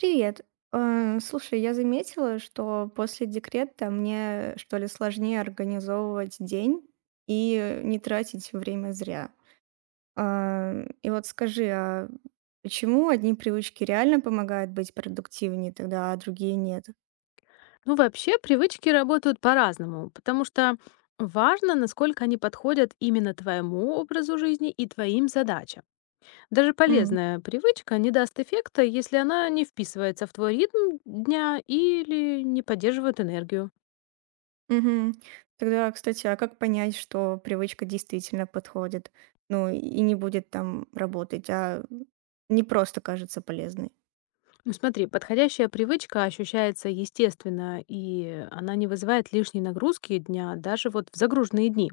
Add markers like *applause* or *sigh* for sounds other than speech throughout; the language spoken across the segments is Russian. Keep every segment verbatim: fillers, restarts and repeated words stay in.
Привет. Э, Слушай, я заметила, что после декрета мне, что ли, сложнее организовывать день и не тратить время зря. А, И вот скажи, а почему одни привычки реально помогают быть продуктивнее тогда, а другие нет? Ну, вообще, привычки работают по-разному, потому что важно, насколько они подходят именно твоему образу жизни и твоим задачам. Даже М, полезная привычка не даст эффекта, если она не вписывается в твой ритм дня или не поддерживает энергию. мгм. Тогда, кстати, а как понять, что привычка действительно подходит, ну и не будет там работать, а не просто кажется полезной? Ну, смотри, подходящая привычка ощущается естественно, и она не вызывает лишней нагрузки дня даже вот в загруженные дни.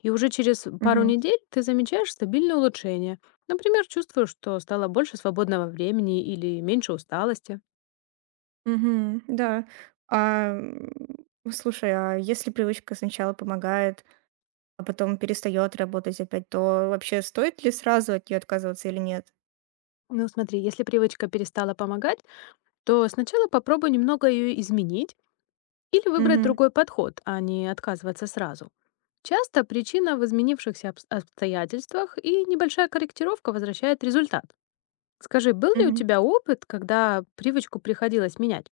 И уже через пару недель ты замечаешь стабильное улучшение. Например, чувствуешь, что стало больше свободного времени или меньше усталости. Мгм. Да. А, м, слушай, а если привычка сначала помогает, а потом перестает работать опять, то вообще стоит ли сразу от нее отказываться или нет? Ну, смотри, если привычка перестала помогать, то сначала попробуй немного ее изменить или выбрать Мгм. другой подход, а не отказываться сразу. Часто причина в изменившихся обс- обстоятельствах и небольшая корректировка возвращает результат. Скажи, был ли у Мгм. тебя опыт, когда привычку приходилось менять?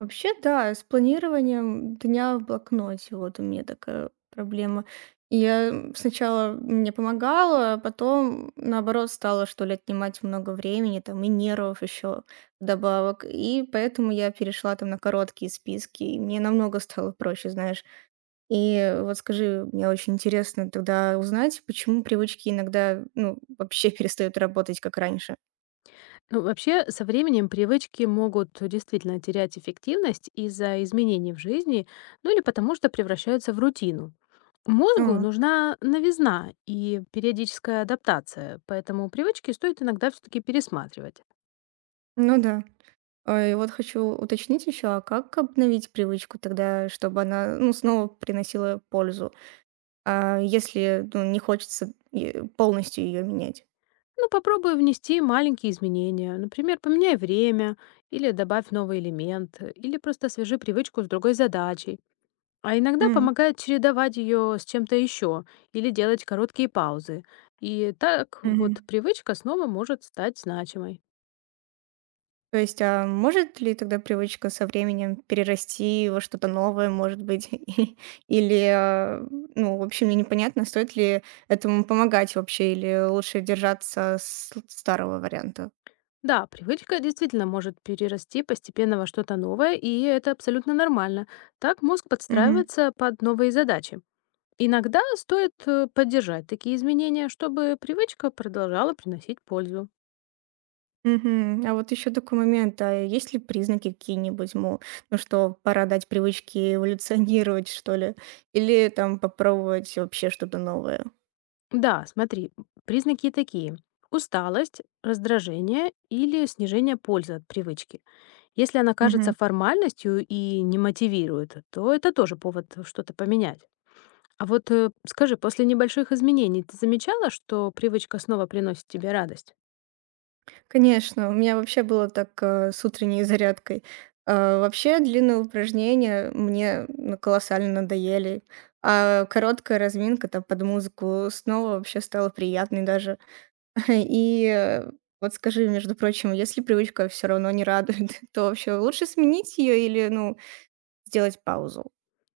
Вообще, да, с планированием дня в блокноте вот у меня такая проблема. Я м, сначала мне помогала, а потом, наоборот, стала, что ли, отнимать много времени, там, и нервов еще добавок. И поэтому я перешла там на короткие списки, и мне намного стало проще, знаешь. И вот скажи, мне очень интересно тогда узнать, почему привычки иногда, ну, вообще *laughs* перестают работать, как раньше. Ну, вообще, со временем привычки могут действительно терять эффективность из-за изменений в жизни, ну или потому что превращаются в рутину. Мозгу А, нужна новизна и периодическая адаптация, поэтому привычки стоит иногда все-таки пересматривать. ну да. А, И вот хочу уточнить еще, а как обновить привычку тогда, чтобы она, ну, снова приносила пользу, а если, ну, не хочется э, полностью ее менять? Ну, попробуй внести маленькие изменения, например, поменяй время, или добавь новый элемент, или просто свяжи привычку с другой задачей. А иногда М, помогает чередовать ее с чем-то еще или делать короткие паузы. И так вот мгм. привычка снова может стать значимой. То есть, а может ли тогда привычка со временем перерасти во что-то новое, может быть? *laughs* И- Или, а, ну, в общем, мне непонятно, стоит ли этому помогать вообще, или лучше держаться с старого варианта? Да, привычка действительно может перерасти постепенно во что-то новое, и это абсолютно нормально. Так мозг Мгм. подстраивается под новые задачи. Иногда стоит э, поддержать такие изменения, чтобы привычка продолжала приносить пользу. Мгм. А вот еще такой момент, а есть ли признаки какие-нибудь, мол, ну что, пора дать привычке эволюционировать, что ли? Или там попробовать вообще что-то новое? Да, смотри, признаки такие. Усталость, раздражение или снижение пользы от привычки. Если она кажется формальностью и не мотивирует, то это тоже повод э, что-то поменять. А вот э, скажи, после небольших изменений ты замечала, что привычка снова приносит тебе радость? Конечно, у меня вообще было так, э, с утренней зарядкой. Э, вообще длинные упражнения мне, ну, колоссально надоели, а короткая разминка там под музыку снова вообще стала приятной даже. *laughs* И, э, вот скажи, между прочим, если привычка все равно не радует, *laughs* то вообще лучше сменить ее или, ну, сделать паузу?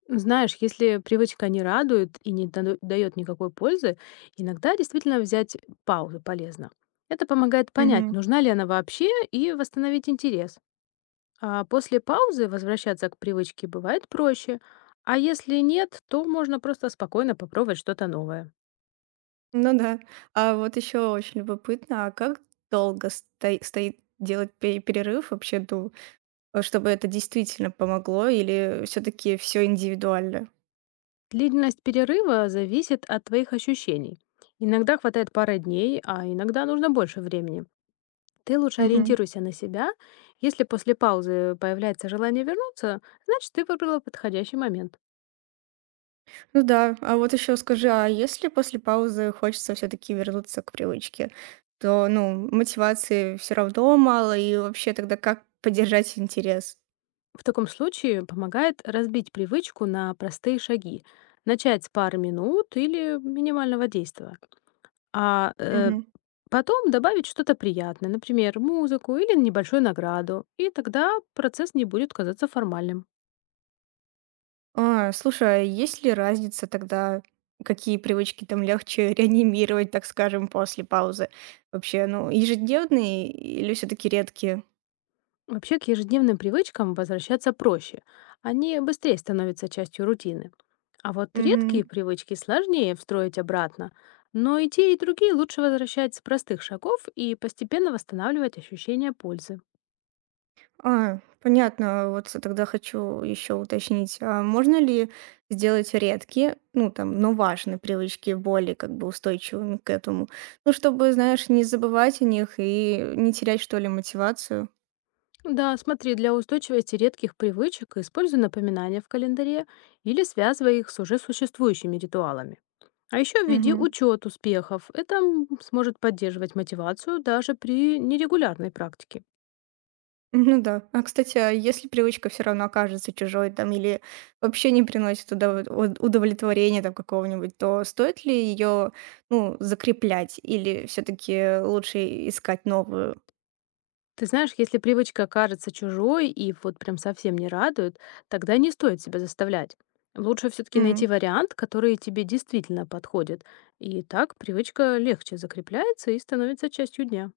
Знаешь, если привычка не радует и не дает никакой пользы, иногда действительно взять паузу полезно. Это помогает понять, Мгм. нужна ли она вообще, и восстановить интерес. А после паузы возвращаться к привычке бывает проще, а если нет, то можно просто спокойно попробовать что-то новое. Ну да. А вот еще очень любопытно, а как долго сто стоит делать пе перерыв вообще до Э, чтобы это действительно помогло или все таки все индивидуально? Длительность перерыва зависит от твоих ощущений. Иногда хватает пары дней, а иногда нужно больше времени. Ты лучше Мгм. ориентируйся на себя. Если после паузы появляется желание вернуться, значит, ты выбрала подходящий момент. Ну да, а вот еще скажи, а если после паузы хочется все таки вернуться к привычке, то, ну, мотивации все равно мало, и вообще тогда как поддержать интерес? В таком случае помогает разбить привычку на простые шаги. Начать с пары минут или минимального действия. А э, Мгм. Потом добавить что-то приятное, например, музыку или небольшую награду. И тогда процесс не будет казаться формальным. А, слушай, а есть ли разница тогда, какие привычки там легче *laughs* реанимировать, так скажем, после паузы? Вообще, ну, ежедневные или все таки редкие? Вообще к ежедневным привычкам возвращаться проще. Они быстрее становятся частью рутины. А вот редкие Мгм. привычки сложнее встроить обратно. Но и те, и другие лучше возвращать с простых шагов и постепенно восстанавливать ощущение пользы. А, понятно. Вот с- тогда хочу еще уточнить, а можно ли сделать редкие, ну там, но важные привычки более как бы устойчивыми к этому? Ну, чтобы, знаешь, не забывать о них и не терять, что ли, мотивацию. Да, смотри, для устойчивости редких привычек используй напоминания в календаре или связывай их с уже существующими ритуалами. А еще введи Мгм. учет успехов. Это м, сможет поддерживать мотивацию даже при нерегулярной практике. Ну да. А, кстати, а если привычка все равно окажется чужой там или вообще не приносит удов- уд- удовлетворения там какого-нибудь, то стоит ли ее, ну, закреплять или все-таки лучше искать новую? Ты знаешь, если привычка кажется чужой и вот прям совсем не радует, тогда не стоит себя заставлять. Лучше все-таки найти вариант, который тебе действительно подходит. И так привычка легче закрепляется и становится частью дня.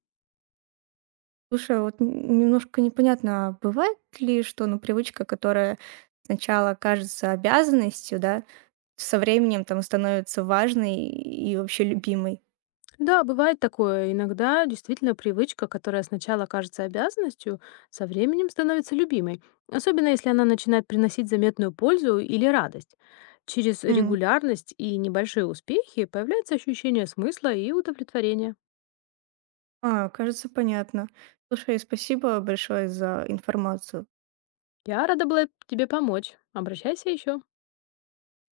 Слушай, а вот н- немножко непонятно, а бывает ли, что ну, привычка, которая сначала кажется обязанностью, да, со временем там становится важной и вообще любимой? Да, бывает такое. Иногда действительно привычка, которая сначала кажется обязанностью, со временем становится любимой. Особенно если она начинает приносить заметную пользу или радость. Через М, регулярность и небольшие успехи появляется ощущение смысла и удовлетворения. А, кажется, понятно. Слушай, спасибо большое за информацию. Я рада была тебе помочь. Обращайся еще.